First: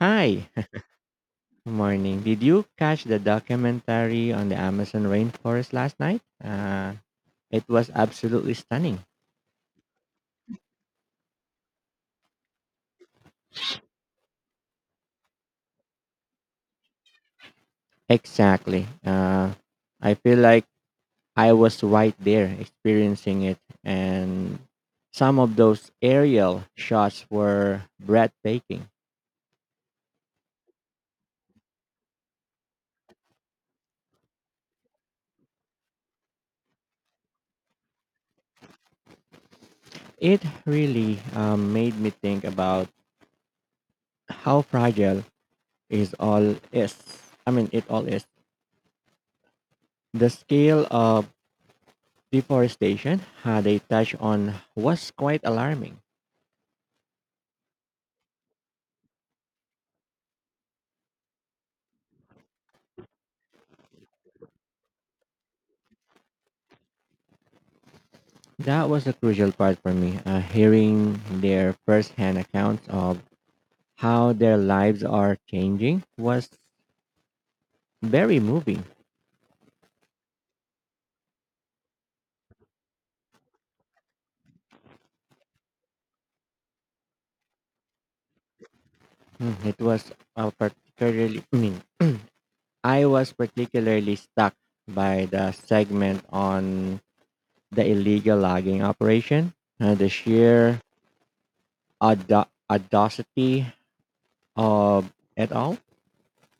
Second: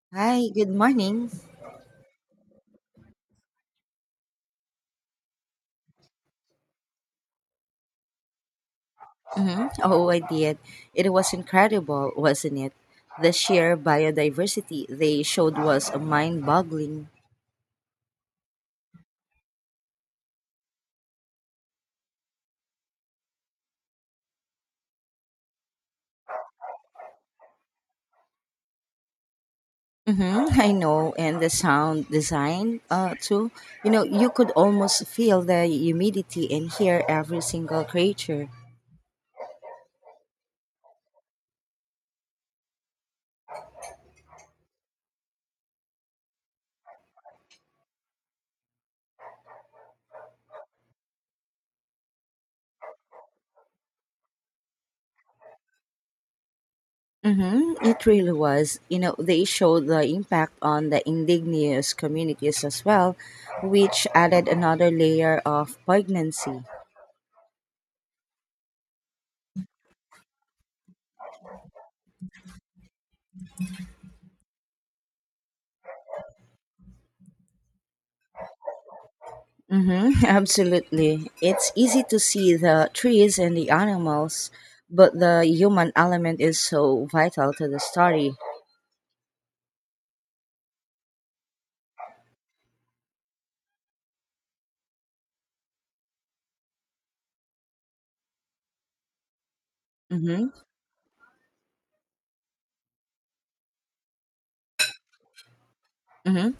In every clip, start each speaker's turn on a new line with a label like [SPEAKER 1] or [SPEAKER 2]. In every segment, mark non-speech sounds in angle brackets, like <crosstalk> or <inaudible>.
[SPEAKER 1] Hi,
[SPEAKER 2] Hi, good
[SPEAKER 1] <laughs>
[SPEAKER 2] morning.
[SPEAKER 1] morning. Did you catch the documentary on the Amazon rainforest last night? It was absolutely stunning.
[SPEAKER 2] Oh, I did. It was incredible, wasn't it? The sheer biodiversity they showed was mind boggling.
[SPEAKER 1] Exactly. I feel like I was right there experiencing it, and some of those aerial shots were breathtaking.
[SPEAKER 2] Mm-hmm, <laughs> I know, and the sound design too. You know, you could almost feel the humidity and hear every single creature.
[SPEAKER 1] It really made me think about how fragile is all is. I mean, it all is. The scale of deforestation they touched on was quite alarming.
[SPEAKER 2] Mm-hmm, it really was. You know, they showed the impact on the indigenous communities as well, which added another layer of poignancy.
[SPEAKER 1] That was the crucial part for me, hearing their firsthand accounts of how their lives are changing was very moving.
[SPEAKER 2] Mm-hmm, <laughs> absolutely. It's easy to see the trees and the animals, but the human element is so vital to the story.
[SPEAKER 1] Mm, it was uh, particularly, I mean, I was particularly stuck by the segment on the illegal logging operation, the
[SPEAKER 2] Mm-hmm,
[SPEAKER 1] sheer audacity of it all.
[SPEAKER 2] mm-hmm.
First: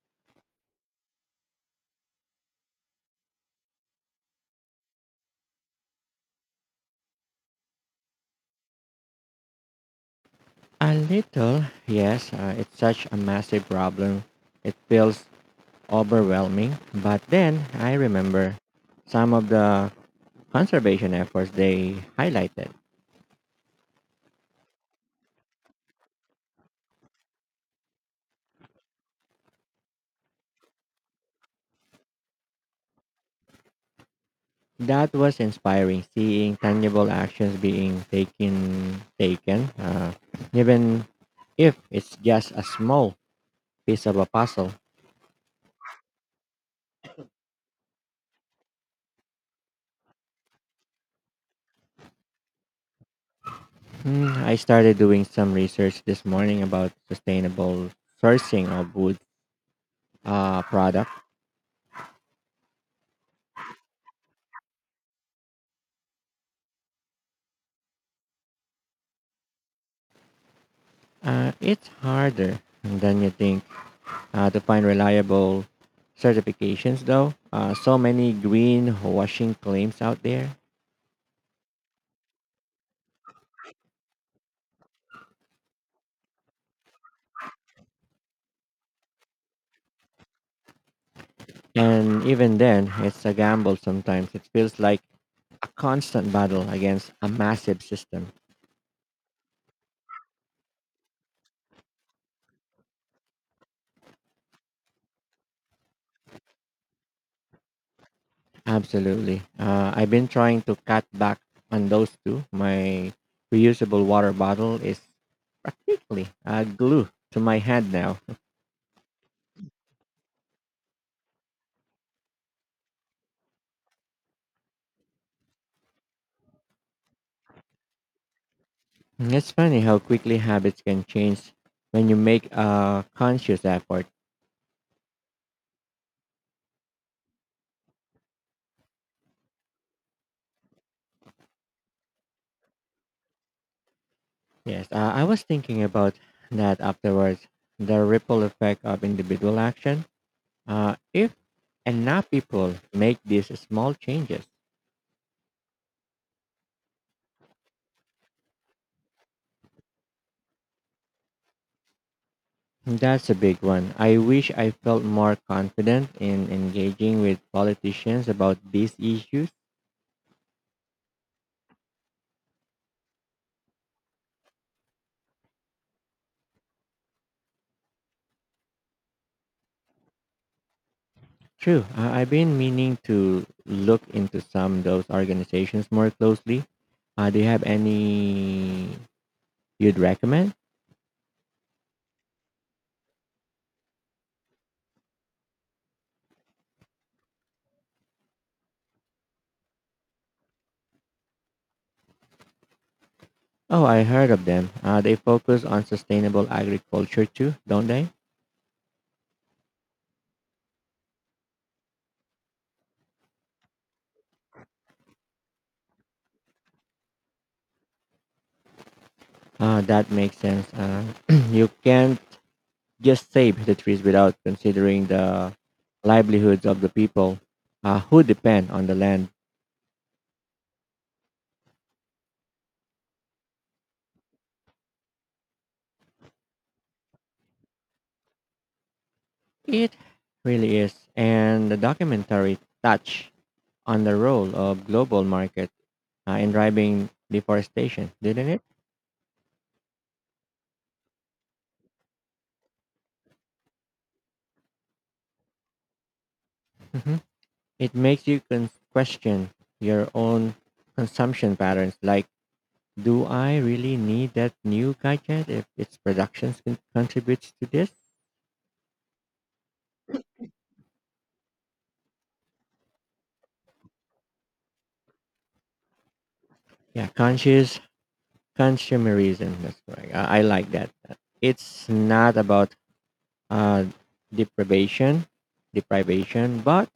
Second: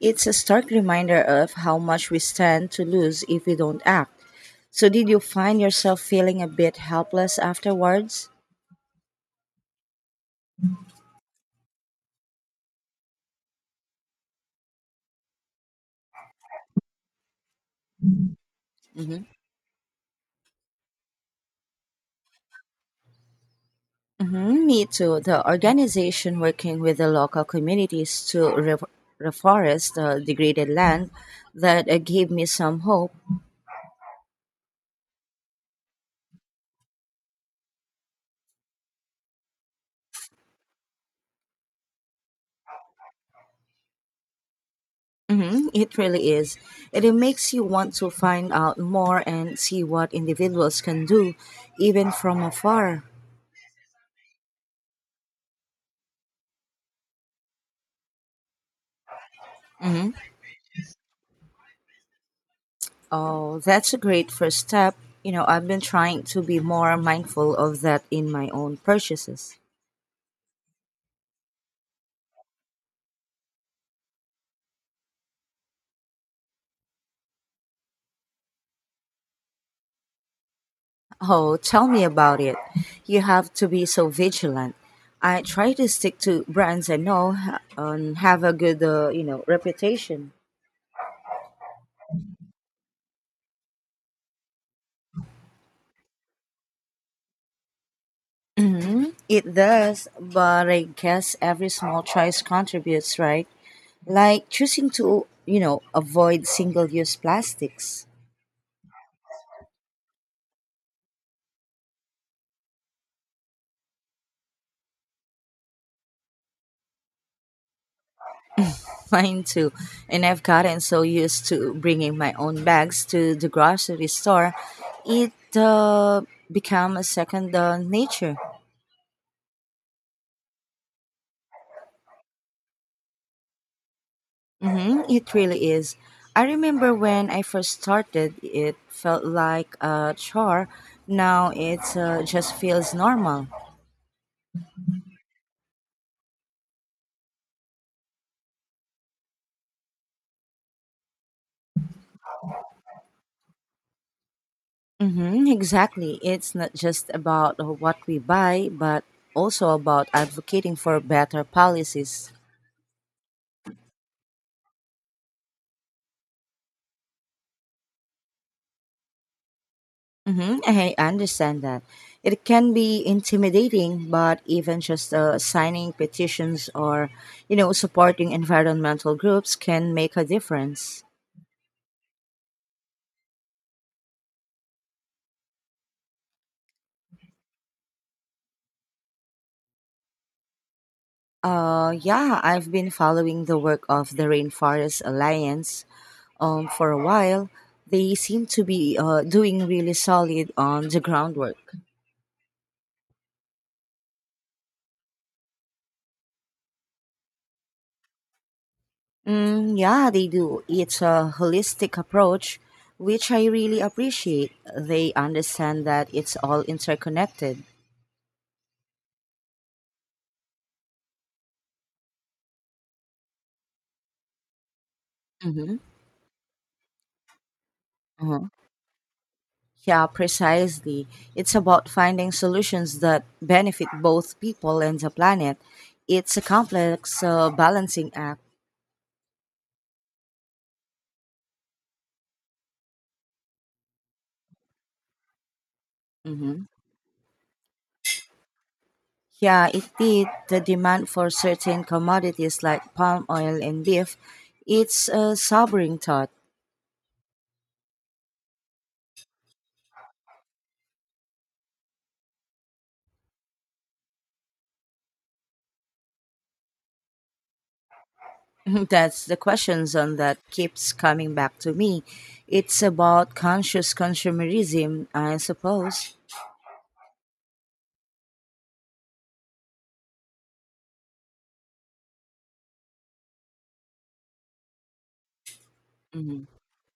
[SPEAKER 2] It's a stark reminder of how much we stand to lose if we don't act. So, did you find yourself feeling a bit helpless afterwards?
[SPEAKER 1] A little, yes. It's such a massive problem. It feels overwhelming. But then I remember
[SPEAKER 2] Mm-hmm.
[SPEAKER 1] some of the conservation efforts they highlighted.
[SPEAKER 2] Mm-hmm, me too. The organization working with the local communities to reforest degraded land that gave me some hope.
[SPEAKER 1] That was inspiring, seeing tangible actions being taken, even if it's just a small piece of a puzzle.
[SPEAKER 2] It really is. And it makes you want to find out more and see what individuals can do, even from afar.
[SPEAKER 1] Hmm, I started doing some research this morning about sustainable sourcing of wood
[SPEAKER 2] hmm
[SPEAKER 1] products.
[SPEAKER 2] Oh, that's a great first step. You know, I've been trying to be more mindful of that in my own purchases.
[SPEAKER 1] It's harder than you think to find reliable certifications, though. So many greenwashing claims out there.
[SPEAKER 2] Oh, tell me about it. You have to be so vigilant. I try to stick to brands I and have a good, you know, reputation.
[SPEAKER 1] And even then, it's a gamble sometimes. It feels like a constant battle against a massive system.
[SPEAKER 2] It does, but I guess every small choice contributes, right? Like choosing to, you know, avoid single use plastics.
[SPEAKER 1] Absolutely. I've been trying to cut back on those too. My reusable water bottle is quickly glue to my head now.
[SPEAKER 2] <laughs> Mine too, and I've gotten so used to bringing my own bags to the grocery store. It become a second nature.
[SPEAKER 1] It's funny how quickly habits can change when you make a conscious effort.
[SPEAKER 2] It really is. I remember when I first started it felt like a chore. Now it just feels normal.
[SPEAKER 1] Yes, I was thinking about that afterwards. The ripple effect of individual action. If enough people make these small changes,
[SPEAKER 2] Mm-hmm, exactly. It's not just about what we buy, but also about advocating for better policies.
[SPEAKER 1] that's a big one. I wish I felt more confident in engaging with politicians about these issues.
[SPEAKER 2] Mm-hmm, I understand that. It can be intimidating, but even just signing petitions or, you know, supporting environmental groups can make a difference.
[SPEAKER 1] True, I've been meaning to look into some of those organizations more closely. Do you have any you'd recommend?
[SPEAKER 2] Yeah, I've been following the work of the Rainforest Alliance for a while. They seem to be doing really solid on the groundwork.
[SPEAKER 1] Oh, I heard of them. They focus on sustainable agriculture too, don't they?
[SPEAKER 2] Mm, yeah, they do. It's a holistic approach, which I really appreciate. They understand that it's all interconnected.
[SPEAKER 1] That makes sense. <clears throat> You can't just save the trees without considering the
[SPEAKER 2] hmm
[SPEAKER 1] livelihoods of the people who
[SPEAKER 2] hmm
[SPEAKER 1] depend on the land.
[SPEAKER 2] Yeah, precisely. It's about finding solutions that benefit both people and the planet. It's a complex balancing act.
[SPEAKER 1] It really is. And the documentary touched on the role of global market in
[SPEAKER 2] hmm
[SPEAKER 1] driving deforestation, didn't it?
[SPEAKER 2] Yeah, indeed, the demand for certain commodities like palm oil and beef, it's a sobering thought.
[SPEAKER 1] Hmm. It makes you question your own consumption patterns. Like, do I really need that new gadget if its productions contributes to this?
[SPEAKER 2] <laughs> That's the questions on that keeps coming back to me. It's about conscious consumerism, I suppose.
[SPEAKER 1] Yeah, conscious consumerism, that's correct. I like that. It's not about uh, deprivation, deprivation, but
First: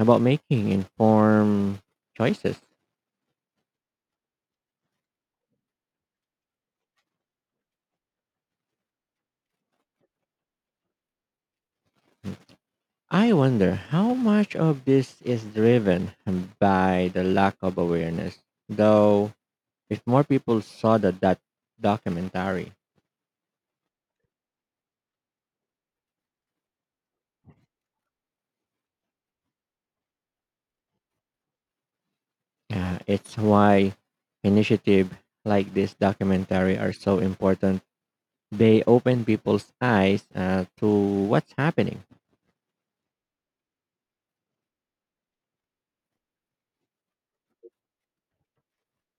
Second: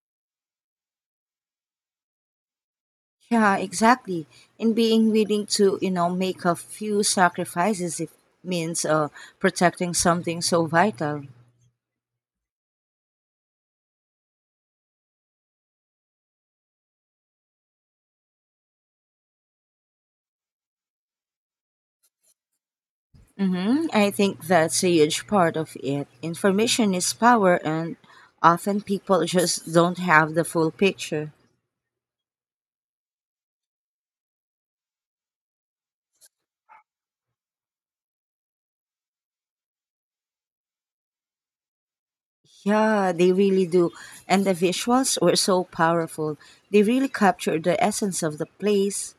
[SPEAKER 1] about making informed choices.
[SPEAKER 2] Yeah, exactly. And being willing to, you know, make a few sacrifices if means protecting something so vital.
[SPEAKER 1] I wonder how much of this is driven by the lack of awareness. Though, if more people saw that documentary,
[SPEAKER 2] Mm-hmm. I think that's a huge part of it. Information is power, and often people just don't have the full picture.
[SPEAKER 1] it's why initiative like this documentary are so important. They open people's eyes to what's happening.
[SPEAKER 2] Yeah, they really do. And the visuals were so powerful. They really captured the essence of the place.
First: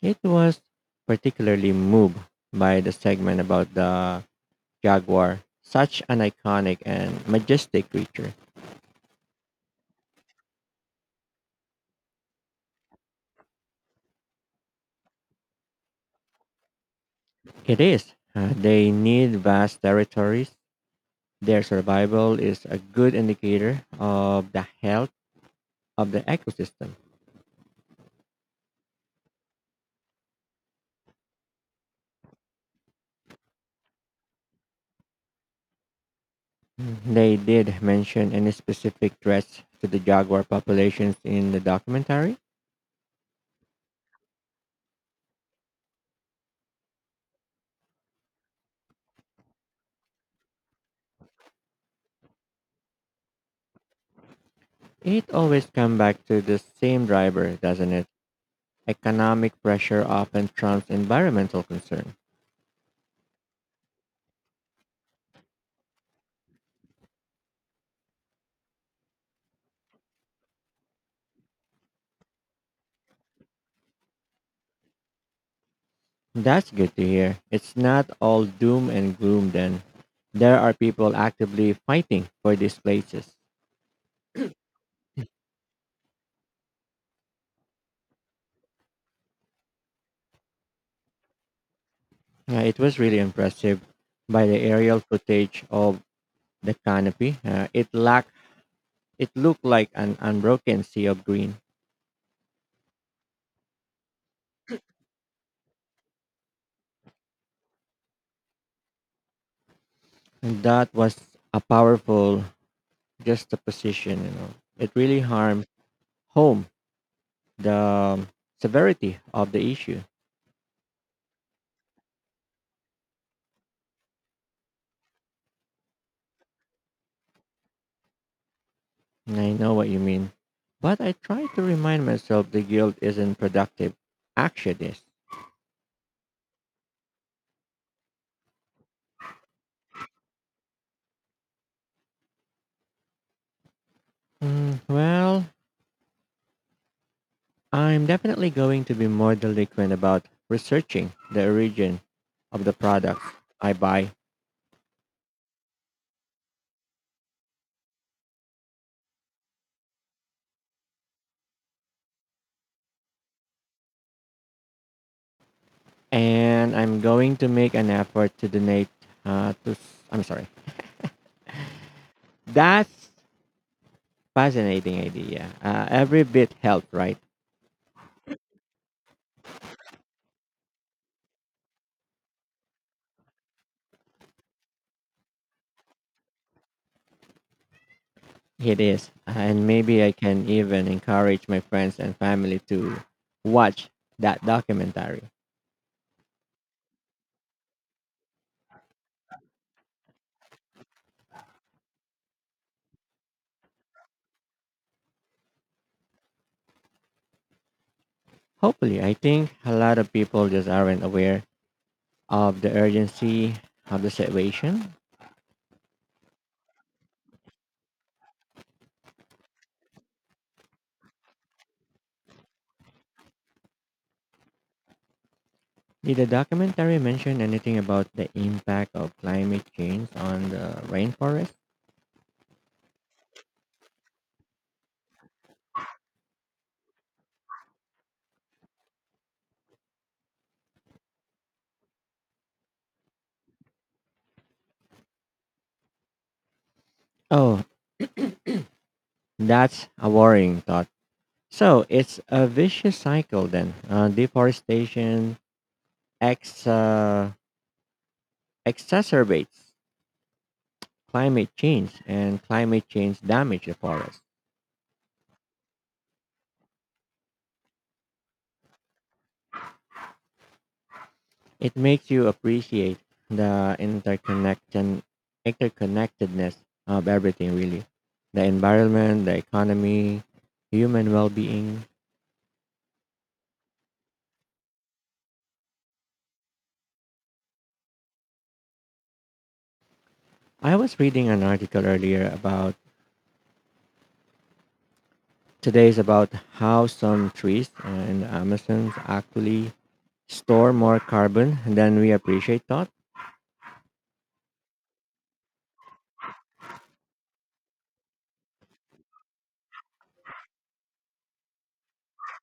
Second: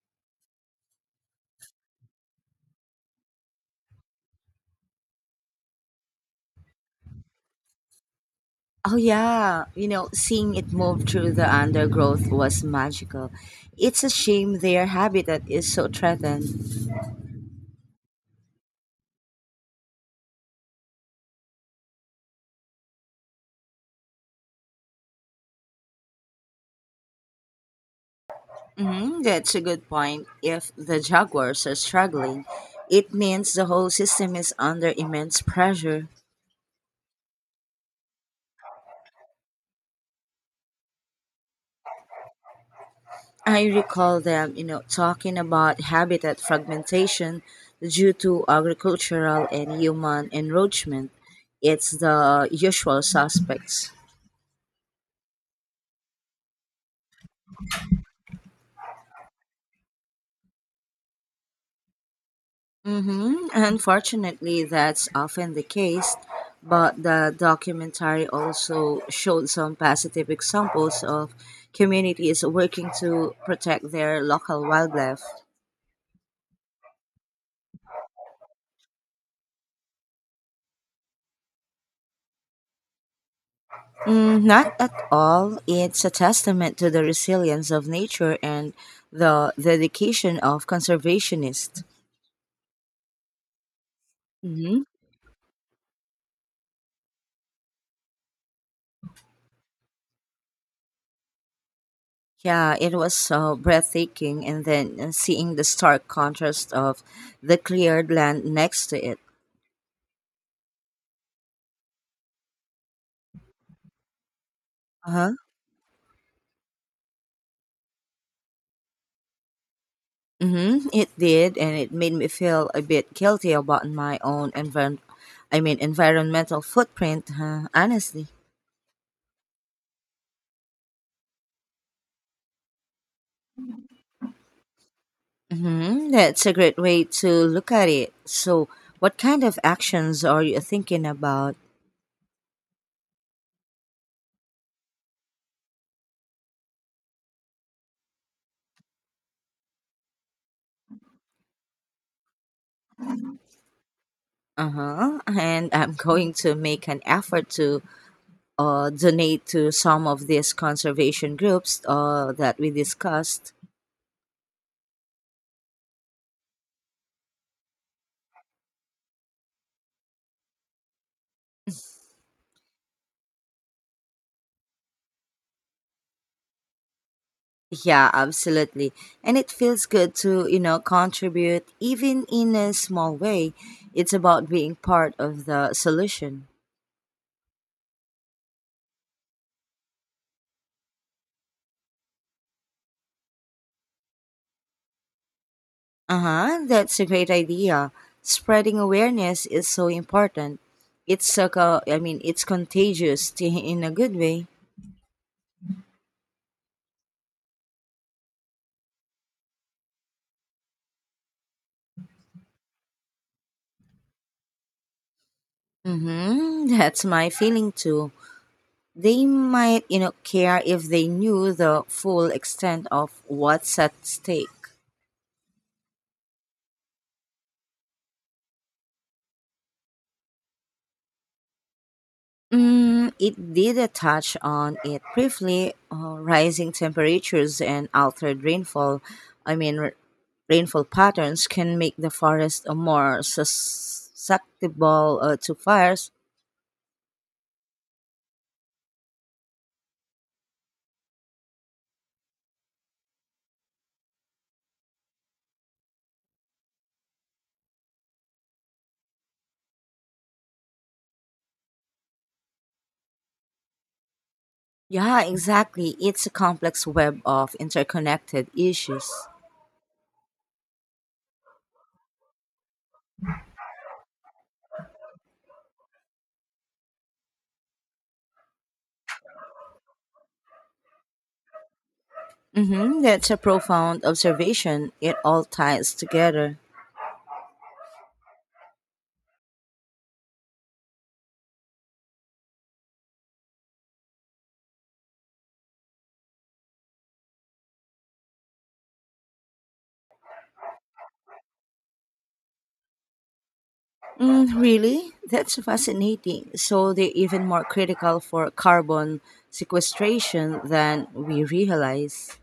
[SPEAKER 1] It was particularly moved by the segment about the jaguar, such an iconic and majestic creature.
[SPEAKER 2] Oh, yeah. You know, seeing it move through the undergrowth was magical. It's a shame their habitat is so threatened.
[SPEAKER 1] It is. They need vast territories. Their survival is a good indicator of the health of the ecosystem.
[SPEAKER 2] That's a good point. If the jaguars are struggling, it means the whole system is under immense pressure.
[SPEAKER 1] They did mention any specific threats to the jaguar populations in the documentary.
[SPEAKER 2] I recall them, you know, talking about habitat fragmentation due to agricultural and human encroachment. It's the usual suspects.
[SPEAKER 1] It always comes back to the same driver, doesn't it? Economic pressure often trumps environmental concern.
[SPEAKER 2] Unfortunately, that's often the case, but the documentary also showed some positive examples of communities working to protect their local wildlife.
[SPEAKER 1] That's good to hear. It's not all doom and gloom then. There are people actively fighting for these places.
[SPEAKER 2] Mm, not at all. It's a testament to the resilience of nature and the dedication of conservationists.
[SPEAKER 1] It was really impressive by the
[SPEAKER 2] hmm
[SPEAKER 1] aerial footage of the canopy. It lacked it looked like an unbroken sea of green.
[SPEAKER 2] Yeah, it was so breathtaking, and then seeing the stark contrast of the cleared land next to it.
[SPEAKER 1] And that was a powerful juxtaposition, It really
[SPEAKER 2] Uh-huh.
[SPEAKER 1] harmed home the severity of the issue.
[SPEAKER 2] Mm-hmm. It did, and it made me feel a bit guilty about my own I mean, environmental footprint. Huh, honestly.
[SPEAKER 1] I know what you mean. But I try to remind myself the guilt isn't productive. Action is.
[SPEAKER 2] That's a great way to look at it. So, what kind of actions are you thinking about?
[SPEAKER 1] Mm, well, I'm definitely going to be more delinquent about researching the origin of the products I buy.
[SPEAKER 2] Uh huh. And <laughs> I'm going to make an effort to donate to some of these conservation groups that we discussed.
[SPEAKER 1] And I'm going to make an effort to donate to. I'm sorry. That's fascinating idea. Every bit helps, right?
[SPEAKER 2] Yeah, absolutely. And it feels good to, you know, contribute even in a small way. It's about being part of the solution.
[SPEAKER 1] It is. And maybe I can even encourage my friends and family to watch that documentary.
[SPEAKER 2] Uh huh, that's a great idea. Spreading awareness is so important. It's a I mean, it's contagious <laughs> in a good way.
[SPEAKER 1] Hopefully, I think a lot of people just aren't aware of the urgency of the situation.
[SPEAKER 2] Mm-hmm, that's my feeling too. They might, you know, care if they knew the full extent of what's at stake.
[SPEAKER 1] Did the documentary mention anything about the impact of climate change on the rainforest?
[SPEAKER 2] Mm, it did a touch on it briefly. Rising temperatures and altered rainfall, I mean, rainfall patterns can make the forest more susceptible to fires.
[SPEAKER 1] Oh, that's a worrying thought. So it's a vicious cycle then. Deforestation ex- uh, exacerbates climate change, and climate change damages the forest.
[SPEAKER 2] Yeah, exactly. It's a complex web of interconnected issues.
[SPEAKER 1] It makes you appreciate the interconnectedness of everything, really. The environment, the economy, human well being.
[SPEAKER 2] Mm-hmm, that's a profound observation. It all ties together.
[SPEAKER 1] I was reading an article earlier about today's about how some trees in the Amazons actually store more carbon than we appreciate thought.
[SPEAKER 2] Mm, really? That's fascinating. So they're even more critical for carbon sequestration than we realize.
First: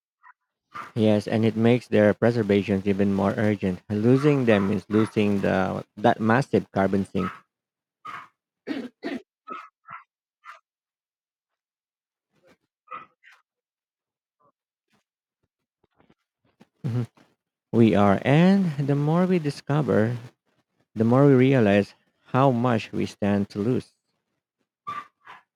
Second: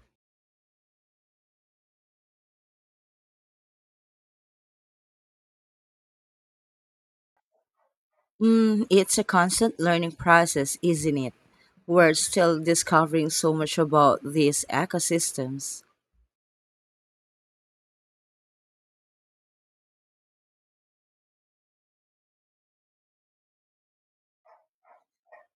[SPEAKER 1] Yes, and it makes their preservation even more urgent. Losing them is losing the that massive carbon sink.
[SPEAKER 2] Mm, it's a constant learning process, isn't it? We're still discovering so much about these ecosystems.
[SPEAKER 1] Mhm. We are, and the more we discover, the more we realize how much we stand to lose.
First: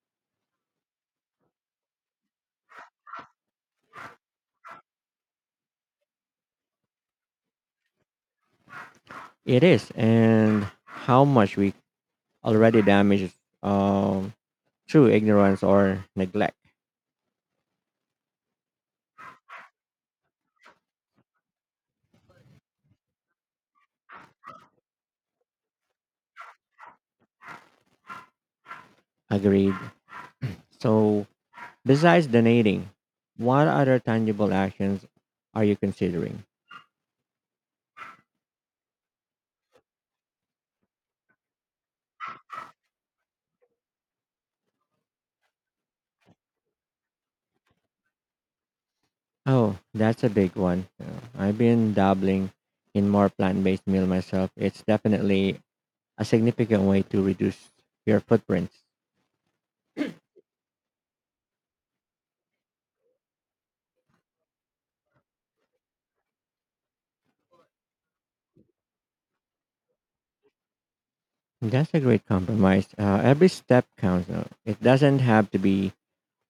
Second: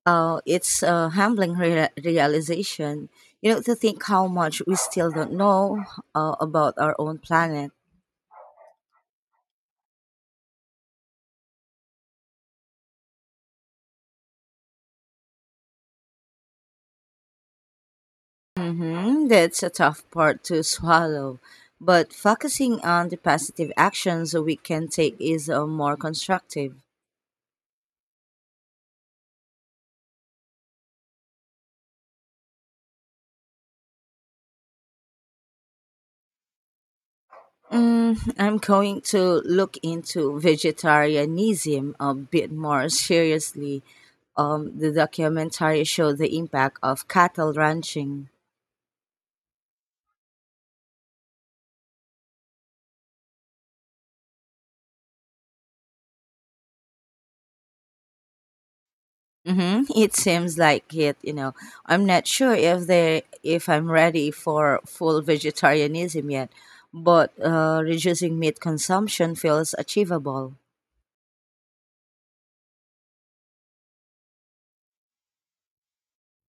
[SPEAKER 2] It's a humbling realization, you know, to think how much we still don't know about our own planet.
[SPEAKER 1] It is, and how much we already damaged um, through ignorance or neglect.
[SPEAKER 2] Mm-hmm. That's a tough part to swallow. But focusing on the positive actions we can take is more constructive.
[SPEAKER 1] Agreed. So, besides donating, what other tangible actions are you considering?
[SPEAKER 2] Mm, I'm going to look into vegetarianism a bit more seriously. The documentary showed the impact of cattle ranching.
[SPEAKER 1] Oh, that's a big one. Yeah. I've been dabbling in more plant based meal myself. It's definitely a significant way to reduce your footprints.
[SPEAKER 2] Mm-hmm. It seems like it, you know. I'm not sure if I'm ready for full vegetarianism yet, but reducing meat consumption feels achievable.
[SPEAKER 1] That's a great compromise. Every step counts. It doesn't have to be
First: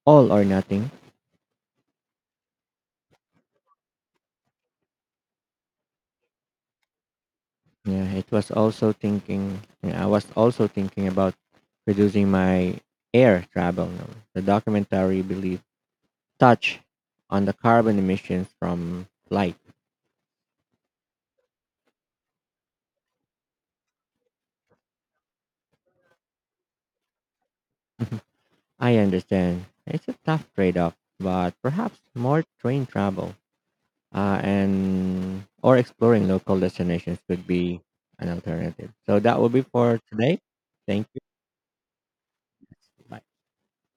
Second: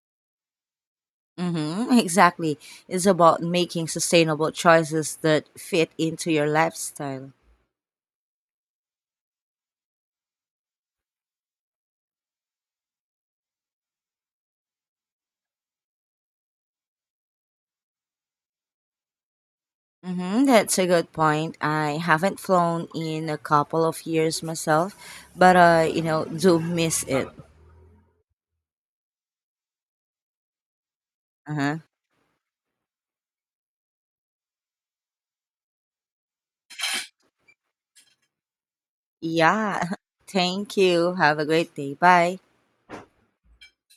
[SPEAKER 1] all or nothing.
[SPEAKER 2] Mm-hmm. <laughs> Exactly. It's about making sustainable choices that fit into your lifestyle.
[SPEAKER 1] Yeah, it was also thinking. Yeah, I was also thinking about producing my air travel. Now. The documentary believe touch on the carbon emissions from flight.
[SPEAKER 2] Mm-hmm. That's a good point. I haven't flown in a couple of years myself, but you know, do miss it.
[SPEAKER 1] I understand it's a tough trade-off, but
[SPEAKER 2] Uh-huh.
[SPEAKER 1] perhaps more train travel and or exploring local destinations could be an alternative. So that will be
[SPEAKER 2] Yeah.
[SPEAKER 1] for
[SPEAKER 2] <laughs>
[SPEAKER 1] today.
[SPEAKER 2] Thank
[SPEAKER 1] Thank
[SPEAKER 2] you.
[SPEAKER 1] you.
[SPEAKER 2] Have a great day. Bye.
[SPEAKER 1] Bye.